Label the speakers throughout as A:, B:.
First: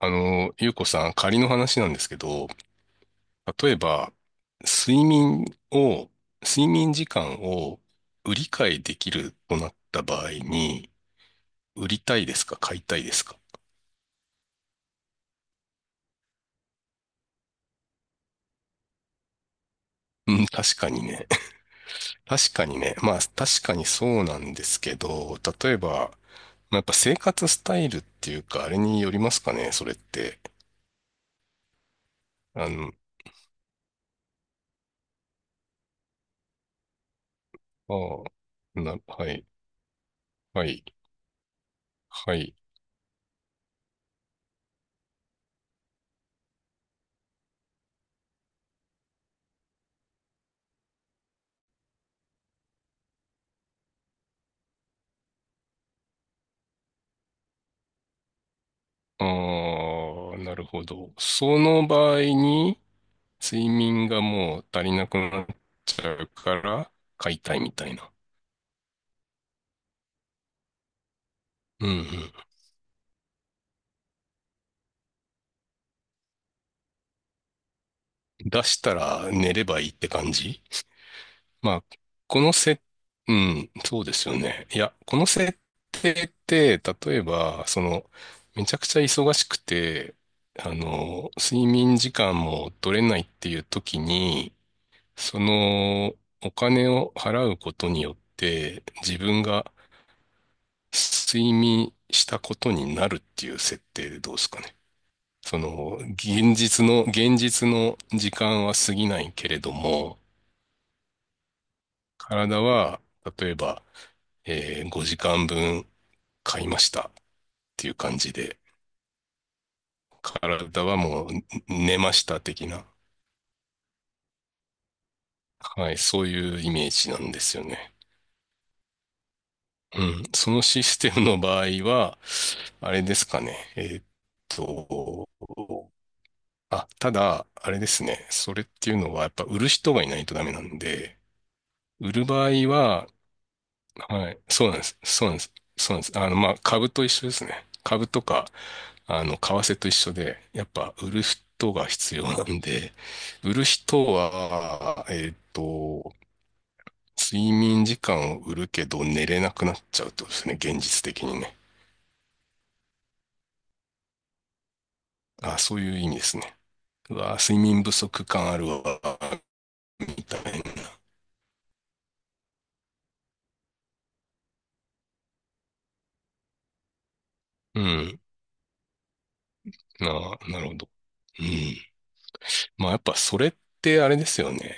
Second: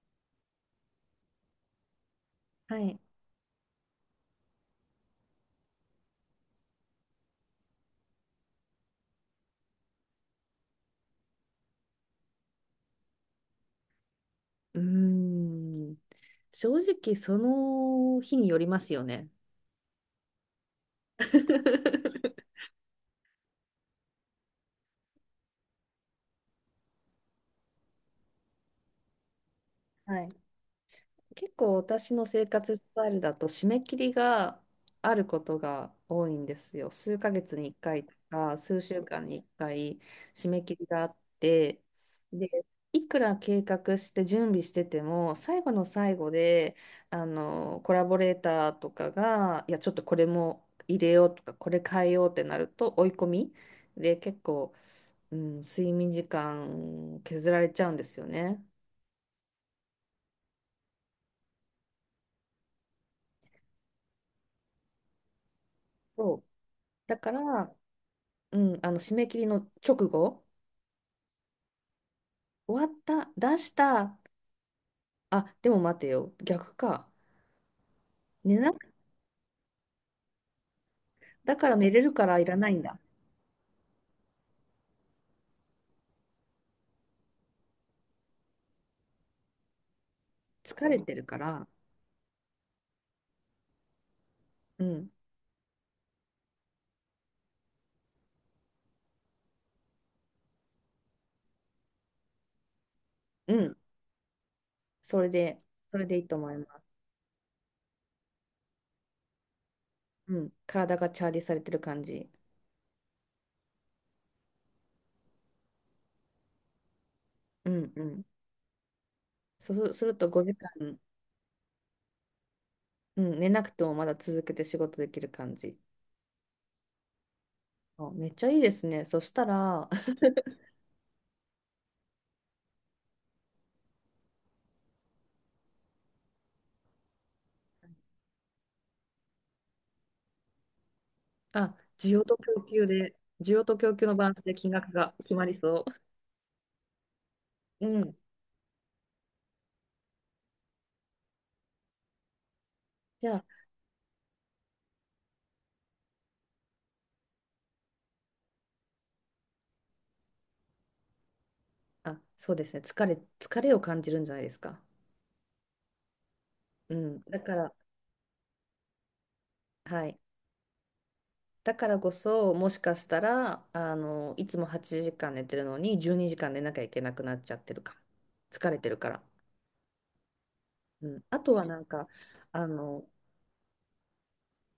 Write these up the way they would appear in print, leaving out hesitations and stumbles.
A: ゆうこさん、仮の話なんですけど、
B: はい。
A: 例えば、睡眠を、睡眠時間を売り買いできるとなった場合に、売りたいですか買いたいですか？
B: うーん。正直、その日によりますよね。
A: うん、確かにね。確 かにね。まあ、確かにそうなんですけど、例えば、まあやっぱ生活スタイルっていうか、あれによりますかね、それっ
B: はい。
A: て。
B: 結構私の生
A: あ
B: 活ス
A: の、
B: タイルだと締め切りがあることが多いんですよ。数ヶ月に1
A: あ
B: 回とか数週間
A: は
B: に1
A: い、
B: 回締め
A: は
B: 切
A: い、
B: りがあって、
A: は
B: で、
A: い。
B: いくら計画して準備してても最後の最後であのコラボレーターとかがいやちょっとこれも入れようとかこれ変えようってなると追い込みで結構、うん、睡眠時間削られちゃうんですよね。
A: ああ、なるほど。その場合に、睡眠がもう足りなくなっちゃう
B: そう、
A: から
B: だか
A: 買いたいみ
B: ら
A: たいな。
B: うん、あの締め切りの直後、
A: うんうん。
B: 終わった、出した、あ、でも待てよ、逆か。寝
A: 出
B: な、
A: したら寝ればいいって感じ。
B: だから
A: まあ、
B: 寝れるから
A: こ
B: い
A: の
B: らない
A: せ、
B: んだ。
A: うん、そうですよね。いや、この設定って例えば、めちゃくちゃ忙しくて、
B: 疲れてるから、
A: 睡眠時間も取れないっていう時に、
B: うん、
A: その、お金を払うことによって、自分が睡眠したことになるってい
B: う
A: う
B: ん、
A: 設定でどうですかね。
B: それ
A: そ
B: で、
A: の、
B: それでいいと思います。
A: 現実の時間は過ぎないけれども、
B: うん、体がチャージされてる感じ。
A: 体は、例えば、5時間分買いましたっ
B: う
A: てい
B: ん、
A: う
B: う
A: 感
B: ん。
A: じで、
B: そうすると5時
A: 体は
B: 間、
A: もう寝ました的な、
B: うん、寝なくてもまだ続けて仕事できる感じ。
A: はい、そういうイメージなんですよね。
B: あ、めっちゃいいですね。そしたら、
A: う ん。そのシステムの場合は、あれですかね。と、あ、ただ、あれですね。それっていうのは、やっぱ売る人がいないとダメなんで、
B: あ、需
A: 売
B: 要
A: る
B: と
A: 場合
B: 供給
A: は、
B: で、需要と供給のバラ
A: は
B: ン
A: い、
B: スで
A: そう
B: 金
A: なんで
B: 額
A: す。
B: が
A: そう
B: 決
A: なんで
B: ま
A: す。
B: りそ
A: そうなんです。まあ、株と一緒ですね。
B: う。う
A: 株
B: ん。
A: とか、為替と一緒で、やっぱ売る人が必要なんで、
B: じゃあ、
A: 売る人は、睡眠時間を売るけど寝れなくなっちゃうってことですね。現実的にね。
B: あ、そうですね。疲れを感じるんじゃないですか。
A: あ、そういう意味ですね。
B: う
A: う
B: ん。
A: わ、
B: だか
A: 睡
B: ら、
A: 眠不足感あるわ、
B: は
A: み
B: い。
A: たいな。
B: だからこそ、もしかしたら、あの、いつも8時間寝てるのに、12時間寝なきゃいけなくなっちゃってる
A: う
B: かも。
A: ん。
B: 疲れてるから。
A: あ、なるほど。
B: うん。あ
A: う
B: とはなん
A: ん、
B: か、あ
A: まあやっ
B: の、
A: ぱそれってあれですよね。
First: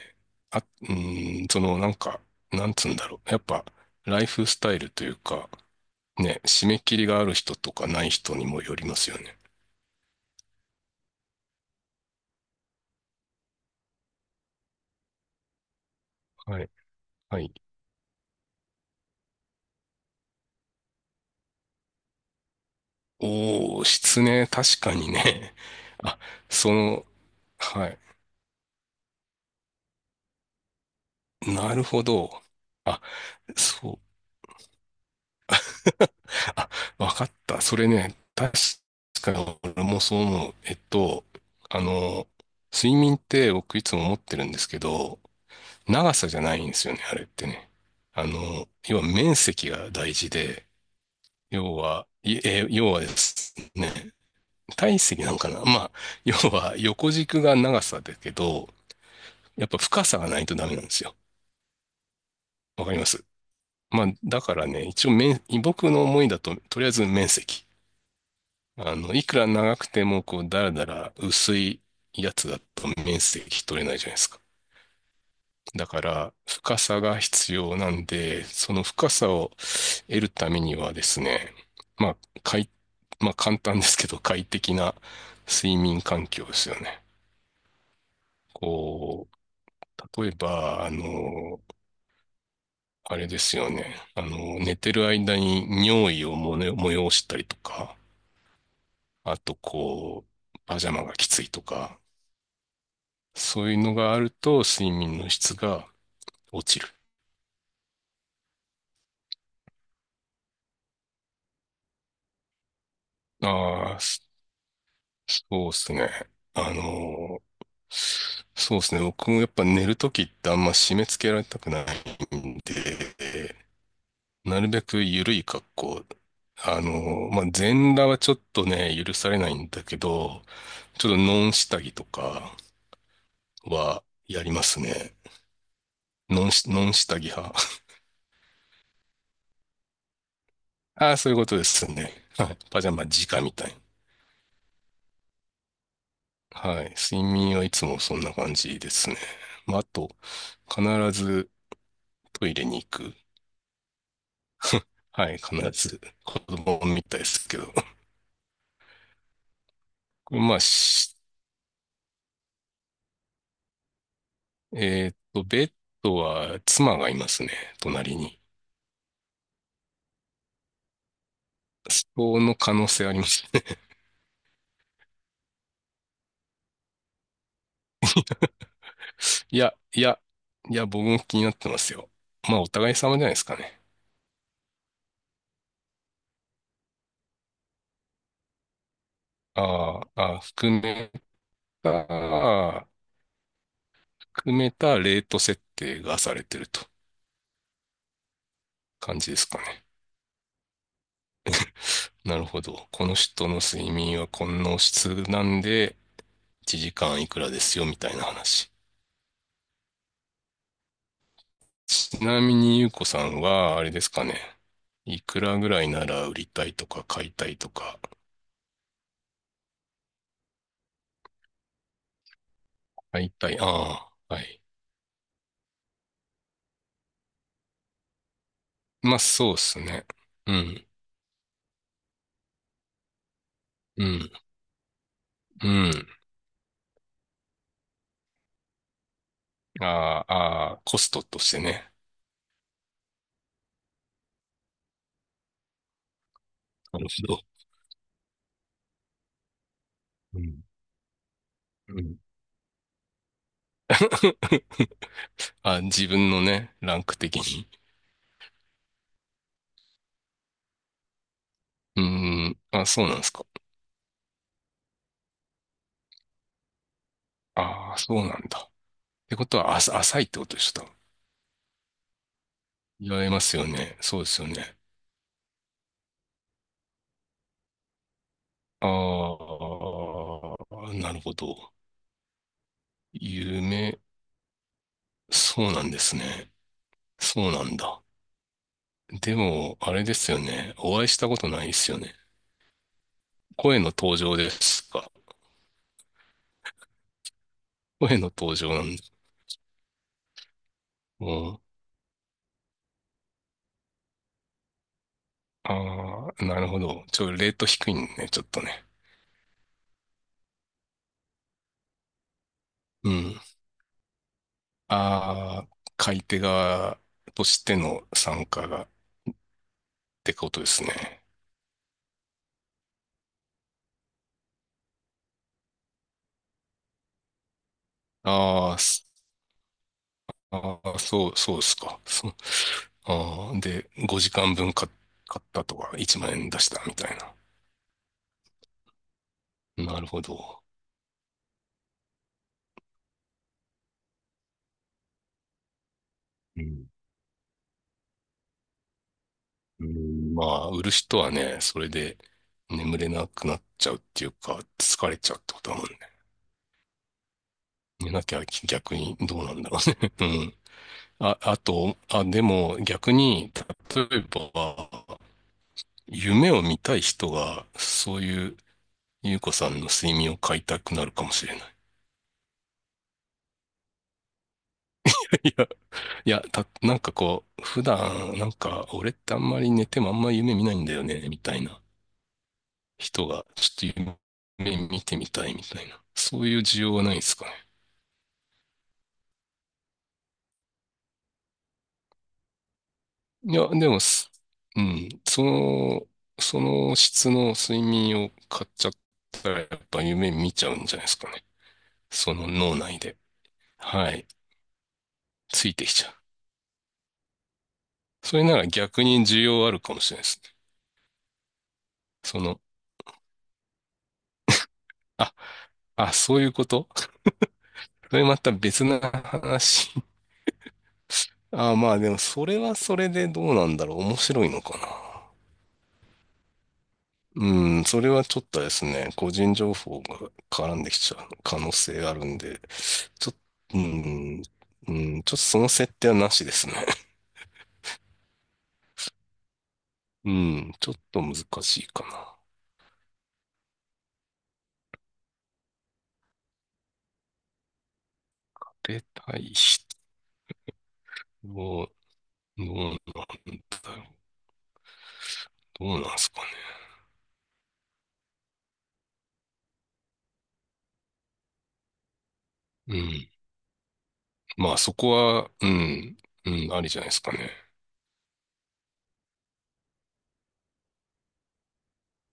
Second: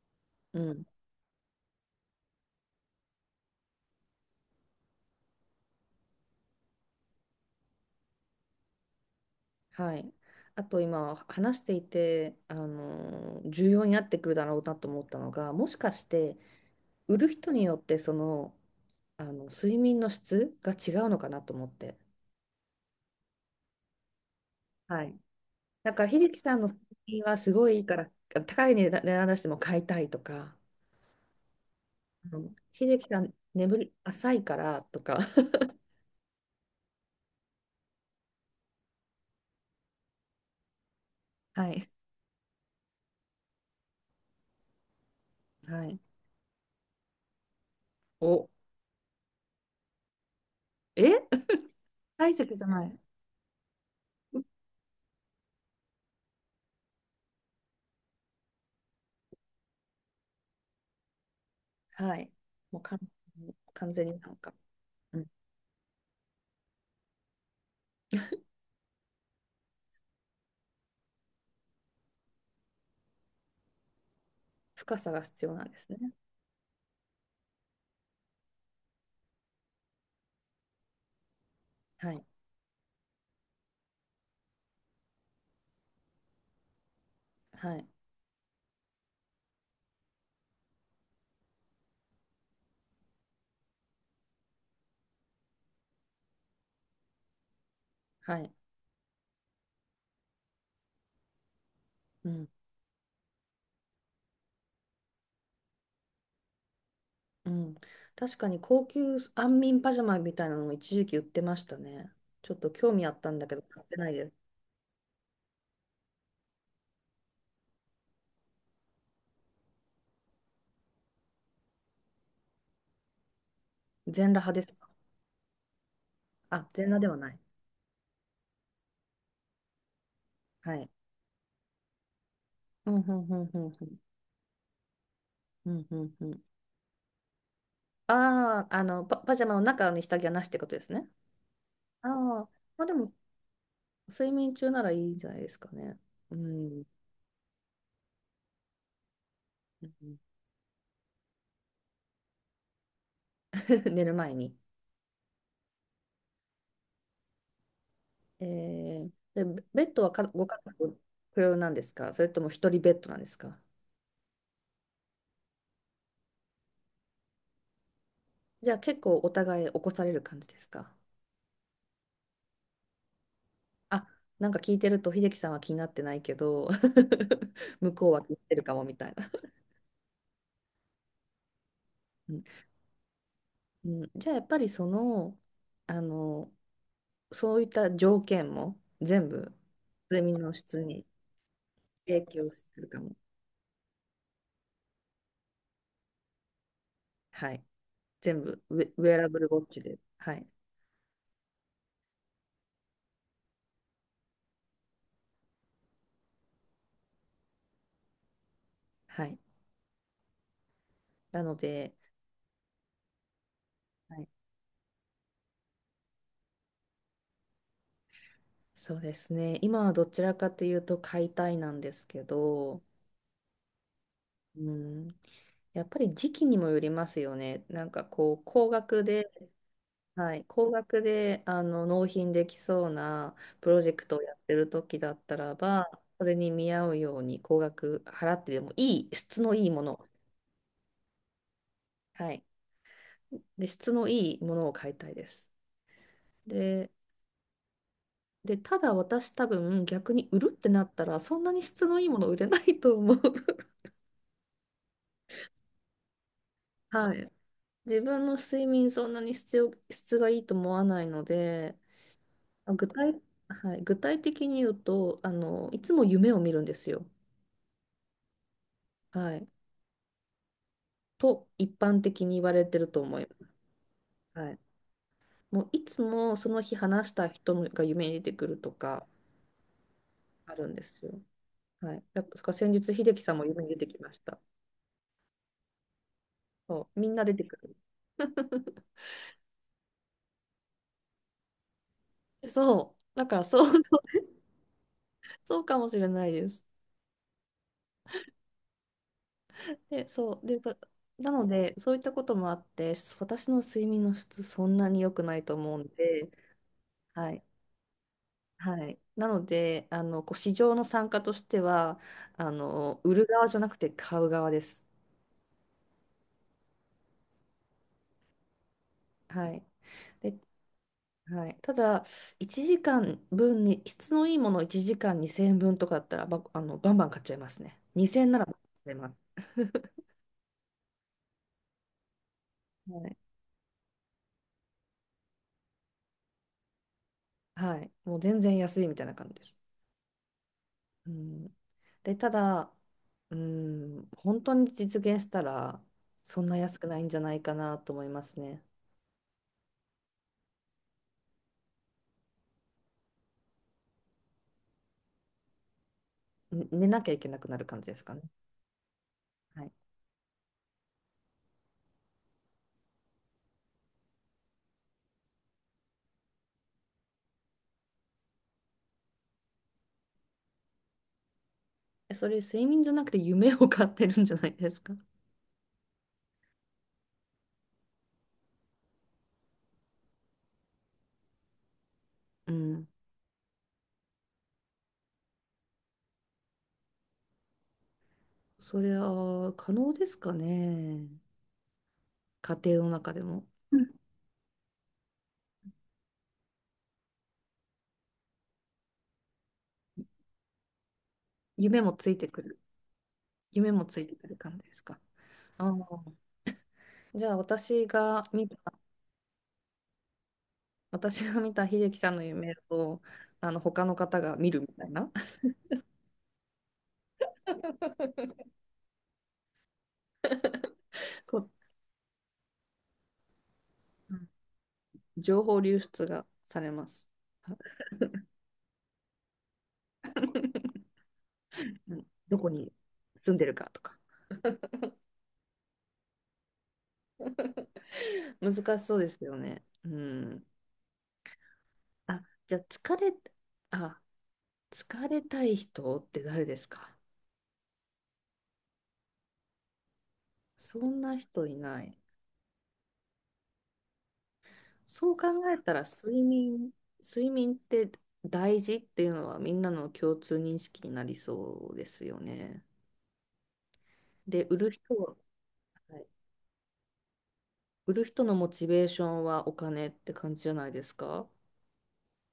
A: あ、
B: う
A: う
B: ん。
A: ーん、そのなんか、なんつうんだろう。やっぱライフスタイルというか、ね、締め切りがある人とかない人にもよりますよね。
B: はい。あと今、話していて、あの、重要になってくるだろうなと思ったのが、もしかして、
A: はい。
B: 売る
A: は
B: 人
A: い。
B: によって、その、あの、睡眠の質が違うのかなと思って。
A: おー、失ね、確か
B: は
A: に
B: い。
A: ね。
B: なん か、
A: あ、
B: 秀樹さんの
A: そ
B: 作
A: の、
B: 品はすごいいい
A: は
B: か
A: い。
B: ら、高い値段出しても買いたいとか、
A: なるほど。
B: あの秀
A: あ、
B: 樹さん、眠
A: そ
B: り
A: う。
B: 浅いからとか、
A: あ、わかった。それね、確かに俺もそう思う。
B: は
A: あ
B: い。
A: の、睡眠って僕いつも思ってるんですけど、
B: はい。
A: 長さじゃないんですよね、あれってね。
B: お、
A: 要は面積が大事で、
B: え、体積じゃな
A: 要
B: い。
A: はですね、体積なんかな。まあ、要は横軸が長さだけど、やっぱ深さがないとダメなんですよ。
B: はい。もう
A: わか
B: 完
A: ります。
B: 全に完
A: ま
B: 全
A: あ、
B: になん
A: だ
B: か、
A: からね、一応
B: うん、
A: 面、僕の思いだと、とりあえず面積。いくら長くても、こう、だらだら薄いやつだと面積取れないじゃないですか。
B: 深さが必要なんで
A: だ
B: すね。
A: から、深さが必要なんで、その深さを得るためにはですね、ま
B: は
A: あ、
B: い。
A: 快、まあ、簡単ですけど、快適な睡眠環境ですよね。
B: はい。
A: こう、例えば、あれですよね。寝てる間に尿意をもね催したりとか、
B: はい。
A: あと、こう、パジャマがきついとか、
B: うん。
A: そういうのがあると、睡眠の質が落ちる。
B: うん。確かに高級安眠パジャマみたいなのも一時期売ってましたね。ちょっと興味あったんだけど、買って
A: ああ、
B: ないです。
A: そうですね。あのそうですね。僕もやっぱ寝るときってあんま締め付けられたくないんで、
B: 全裸派
A: な
B: で
A: る
B: す
A: べ
B: か？
A: く緩い格好。
B: あ、
A: あ
B: 全
A: の
B: 裸ではない。
A: まあ、全裸はちょっとね、許されないんだけど、
B: はい。
A: ちょっとノン下着とか
B: うんうんうんうんうん。
A: はやりますね。
B: うんうんうん。
A: ノン下着派。
B: ああ、あの、パジャマの中に下着はなしってことです ね。
A: ああ、そういうことです
B: ああ、
A: ね。はい。パ
B: まあ
A: ジャ
B: で
A: マ
B: も、
A: 直みたい
B: 睡眠中ならいいんじゃないですかね。う
A: な。は
B: ん。
A: い。睡眠はいつもそんな感じですね。まあ、あ
B: う
A: と、
B: ん。
A: 必ずトイレに行く。
B: 寝る前に。
A: はい、必ず子供みたいですけど。
B: で、ベベッドはか ご
A: ま
B: 家
A: あ、
B: 族
A: し
B: 不要なんですか？それとも一人ベッドなんですか？
A: えっと、ベッドは妻がいますね、隣に。
B: じゃあ結構お互い起こされる感じですか？
A: そこの可能性ありますね。
B: あ、なんか聞いてると秀樹さんは気になってないけど 向こうは気になってるかもみたいな。
A: いや、いや、いや、僕も気になってますよ。
B: うん、
A: まあ、お互い様じゃないですかね。
B: うん。じゃあやっぱりその、あのそういった条件も全部
A: あー
B: 睡
A: あー、あ
B: 眠の
A: 含
B: 質に
A: め
B: 影響する
A: た、
B: かも。
A: 含めたレート設定がされてると
B: はい。全部ウェア
A: 感
B: ラ
A: じで
B: ブル
A: す
B: ウ
A: か
B: ォッチ
A: ね。
B: で。はい。
A: なるほど。この人の睡眠はこの質なんで、1時間いくらですよ、みたいな話。
B: はい。なので、
A: ちなみにゆうこさんは、あれです
B: は
A: か
B: い、
A: ね。いくらぐらいなら売りたいとか買いたいとか。
B: そうですね。今はどちらかというと買いたいなんですけど、
A: 買いたい。ああ、はい。
B: うん、やっぱり時期にもよりますよね。なんかこう、高額
A: まあ
B: で、
A: そうですね。
B: はい、
A: う
B: 高
A: ん、
B: 額であの納品できそうなプロジェ
A: う
B: クトを
A: ん、
B: やってる時だったら
A: う
B: ば、
A: ん。
B: それに見合うように高額払ってでもいい、質のいいも
A: あ
B: の、
A: ああ、コストとしてね。
B: はい。で、質のいいものを買いたいです。で、
A: なるほど。
B: ただ私多分逆に売
A: う
B: るっ
A: ん、
B: てなったらそんなに質の
A: う
B: いい
A: ん。
B: もの売れないと思う。
A: あ、自分のね、ラン
B: は
A: ク
B: い。
A: 的に。
B: 自分の睡眠そんなに質がいいと思わないので、
A: うん、
B: あ
A: あ、
B: 具
A: そうなん
B: 体、
A: ですか。
B: はい、具体的に言うと、あの、いつも夢を見るんですよ。
A: ああ、そうなんだ。って
B: は
A: こ
B: い。
A: とは、あ、浅いってことでした。
B: と一般的に言われてると
A: 言
B: 思
A: わ
B: い
A: れま
B: ます。
A: すよね。そうですよ
B: はい。
A: ね。
B: もういつもその日話した人が夢に出てくると
A: あ
B: かあるんで
A: あ、
B: すよ。
A: なるほど。
B: はい。だから先日、秀樹さんも夢に出て
A: 夢、
B: きました。
A: そうなんですね。
B: そう、みんな出て
A: そう
B: く
A: な
B: る。
A: んだ。でも、あれですよね。お会いしたことないですよね。
B: そう、だからそ
A: 声
B: う、
A: の
B: そ
A: 登
B: う
A: 場ですか？
B: そうかもしれないです。
A: 声の登場なんだ。
B: で、そう、
A: う
B: なの
A: ん。
B: で、そういったこともあって、私の睡眠の質、そんなに良くないと
A: あ
B: 思うんで、
A: あ、なるほど。ち
B: は
A: ょ、
B: い、
A: レート低いね、ちょっとね。
B: はい。なので、あの、こう市場の参加としては、あの、
A: う
B: 売る
A: ん。
B: 側じゃなくて買う側です。
A: ああ、買い手側としての参加がっ
B: はい。
A: て
B: で、
A: ことですね。
B: はい、ただ、1時間分に、質のいいものを1時間2000円分とかだったら、あの、バンバン買っちゃいますね。2000円なら買っ
A: あー
B: ちゃい
A: す
B: ます。
A: あー、そう、そうですか。そう。
B: はい。
A: ああ、で、5時間分買ったとか、1万円出したみたいな。
B: はい。もう全然安いみたいな感じです。
A: なるほど。
B: うん。で、ただ、うん、本当に実現したら、そんな
A: う
B: 安く
A: ん。
B: ないんじゃないかなと思いますね。
A: うん、まあ、売る人はね、それで眠れなくなっちゃうっていうか、疲れちゃうってことだもんね。
B: ね寝なきゃいけなくなる感じです
A: 寝
B: かね。
A: なきゃ逆にどうなん
B: は
A: だ
B: い。
A: ろうね。うん。あ、あと、あ、でも逆に、例えば、夢を見たい人が、そういう、ゆうこさんの睡眠を買いたくなるかもしれない。
B: えそれ、睡眠じゃなくて夢を買ってるんじゃないですか。
A: いや、なんかこう、普段、なんか、俺ってあんまり寝てもあんまり夢見ないんだよね、みたいな
B: うん。
A: 人が、ちょっと夢見てみたいみたいな。そういう需要はないですかね？
B: それは可能ですかね。家庭の中でも。
A: いや、
B: う
A: で
B: ん。
A: もす、うん、その、その質の睡眠を買っちゃったら、やっぱ夢見ちゃうんじゃないですかね。
B: 夢もついて
A: そ
B: く
A: の
B: る。
A: 脳内で。
B: 夢もつい
A: は
B: てく
A: い。
B: る感じですか？あ
A: ついてきちゃ
B: あ。
A: う。
B: じゃあ、
A: それなら逆に需要あるかもしれないですね。
B: 私が見た秀樹さんの
A: そ
B: 夢
A: の、
B: をあの他の方が見るみたいな。
A: あ、あ、そういうこと。 それまた別な話。
B: こう
A: あ、まあでも、それはそれでどうなんだろう。
B: う
A: 面
B: ん。
A: 白いのかな。
B: 情報流出がされます。
A: うん、それはちょっとですね、個人情報が絡んできちゃう可能
B: う
A: 性
B: ん、
A: ある
B: ど
A: ん
B: こ
A: で、
B: に
A: ち
B: 住
A: ょっ
B: んでるか
A: と、
B: と
A: う
B: か。
A: ん、うん、ちょっとその設定はなしですね。
B: 難しそうですよね。う
A: う
B: ん。
A: ん、ちょっと難しいか
B: あ、
A: な。
B: じゃああ、疲れたい人って誰ですか？
A: 出たい人
B: そんな人いな
A: を
B: い。
A: どうなんだろう。
B: そう考えたら
A: どうなんですかね。
B: 睡眠、って大事っていうのはみんなの共通認識になりそうですよね。
A: うん。
B: で、売る
A: まあそ
B: 人
A: こ
B: は、
A: は、
B: はい。
A: うん、ありじゃないですかね。
B: 売る人のモチベーションはお金って感じじゃないですか。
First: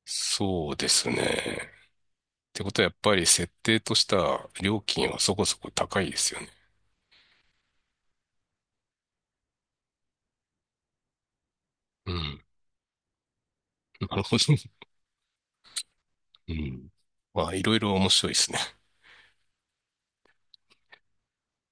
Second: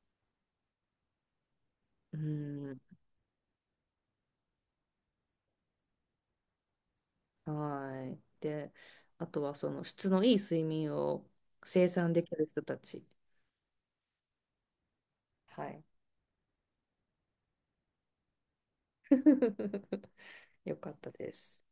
A: そうですね。
B: う
A: ってこ
B: ん、
A: とはやっぱり設定とした料金はそこそこ高いですよね。
B: はい。で、あとはその質のいい睡眠を生
A: う
B: 産でき
A: ん。
B: る人たち。
A: なるほど。
B: はい。
A: うん。まあいろいろ面白いですね。
B: よかったです。